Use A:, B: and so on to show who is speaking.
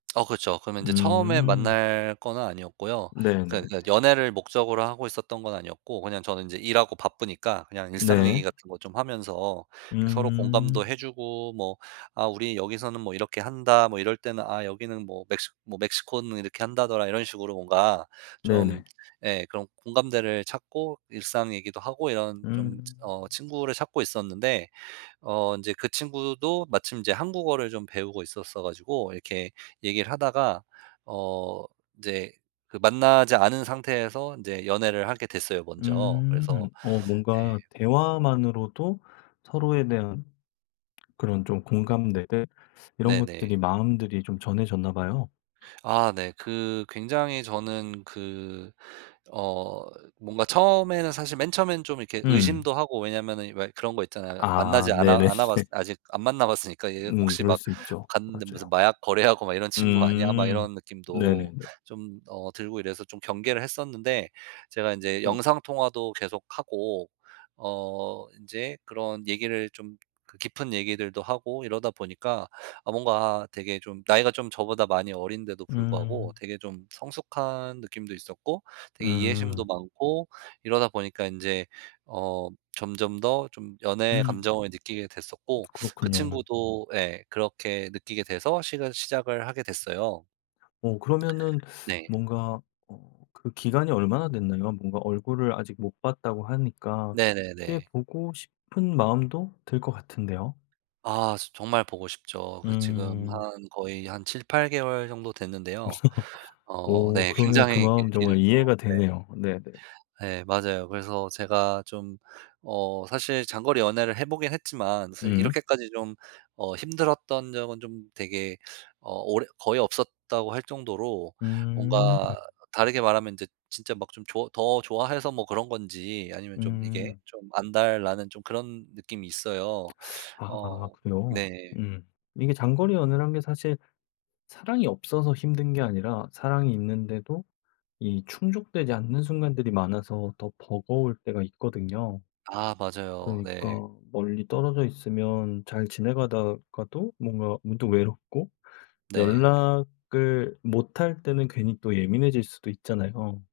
A: 어 그렇죠. 그러면 이제 처음에
B: 음.
A: 만날 거는 아니었고요. 그
B: 네네네.
A: 그 연애를 목적으로 하고 있었던 건 아니었고 그냥 저는 이제 일하고 바쁘니까 그냥 일상 얘기
B: 네.
A: 같은 거 좀 하면서 이렇게 서로 공감도
B: 음.
A: 해 주고 뭐 "아 우리 여기서는 뭐 이렇게 한다. 뭐 이럴 때는 아 여기는 뭐 멕시 뭐 멕시코는 이렇게 한다더라." 이런 식으로 뭔가 좀
B: 네네.
A: 예 그런 공감대를 찾고 일상 얘기도 하고 이런 좀
B: 음.
A: 어 친구를 찾고 있었는데 어 인제 그 친구도 마침 인제 한국어를 좀 배우고 있었어 가지고 이렇게 얘기를 하다가 어 이제 그 만나지 않은 상태에서 인제 연애를 하게 됐어요 먼저. 그래서
B: 음. 어
A: 네.
B: 뭔가 대화만으로도 서로에 대한 그런 좀 공감대들 이런
A: 네네.
B: 것들이 마음들이 좀 전해졌나 봐요.
A: 아 네. 그 굉장히 저는 그 어 뭔가 처음에는 사실 맨 처음에는 좀 이렇게
B: 음.
A: 의심도 하고 왜냐하면은 왜 그런 거 있잖아요. 만나지
B: 아
A: 않아
B: 네네네.
A: 않아 봤으 아직 안 만나 봤으니까 이제
B: 음
A: '혹시
B: 그럴
A: 막
B: 수 있죠.
A: 갔는데 무슨
B: 맞아요.
A: 마약 거래하고 막 이런 친구 아니야?' 막
B: 음.
A: 이런 느낌도
B: 네네네.
A: 좀 어 들고 이래서 좀 경계를 했었는데 제가 인제
B: 음.
A: 영상 통화도 계속 하고 어 인제 그런 얘기를 좀 그 깊은 얘기들도 하고 이러다 보니까 아 뭔가 되게 좀 나이가 좀 저보다 많이 어린데도 불구하고
B: 음.
A: 되게 좀 성숙한 느낌도 있었고 되게 이해심도
B: 음.
A: 많고 이러다 보니까 인제 어 점점 더 좀 연애
B: 음.
A: 감정을 느끼게 됐었고 그
B: 그렇군요.
A: 친구도 예 그렇게 느끼게 돼서 시가 시작을 하게 됐어요.
B: 어 그러면은
A: 네.
B: 뭔가 어 그 기간이 얼마나 됐나요? 뭔가 얼굴을 아직 못 봤다고 하니까 꽤
A: 네네네.
B: 보고 싶은 마음도 들 것 같은데요.
A: 아 정말 보고 싶죠. 그래서 지금
B: 음.
A: 한 거의 한 7-8 개월 정도 됐는데요. 어
B: 오
A: 네.
B: 그러면 그
A: 굉장히 길
B: 마음
A: 길죠.
B: 정말 이해가
A: 네.
B: 되네요. 네네.
A: 예 맞아요. 그래서 제가 좀 어 사실 장거리 연애를 해 보긴 했지만 사실
B: 음.
A: 이렇게까지 좀 어 힘들었던 적은 좀 되게 어 오래 거의 없었다고 할 정도로
B: 음.
A: 뭔가 다르게 말하면 이제 진짜 막 좀 좋 더 좋아해서 뭐 그런 건지 아니면 좀 이게
B: 음.
A: 좀 안달 나는 좀 그런 느낌이 있어요.
B: 아
A: 어
B: 그래요?
A: 네.
B: 음. 이게 장거리 연애라는 게 사실 사랑이 없어서 힘든 게 아니라 사랑이 있는데도 이 충족되지 않는 순간들이 많아서 더 버거울 때가 있거든요.
A: 아 맞아요. 네.
B: 그러니까 멀리 떨어져 있으면 잘 지내가다가도 뭔가 문득 외롭고
A: 네.
B: 연락을 못할 때는 괜히 또 예민해질 수도 있잖아요.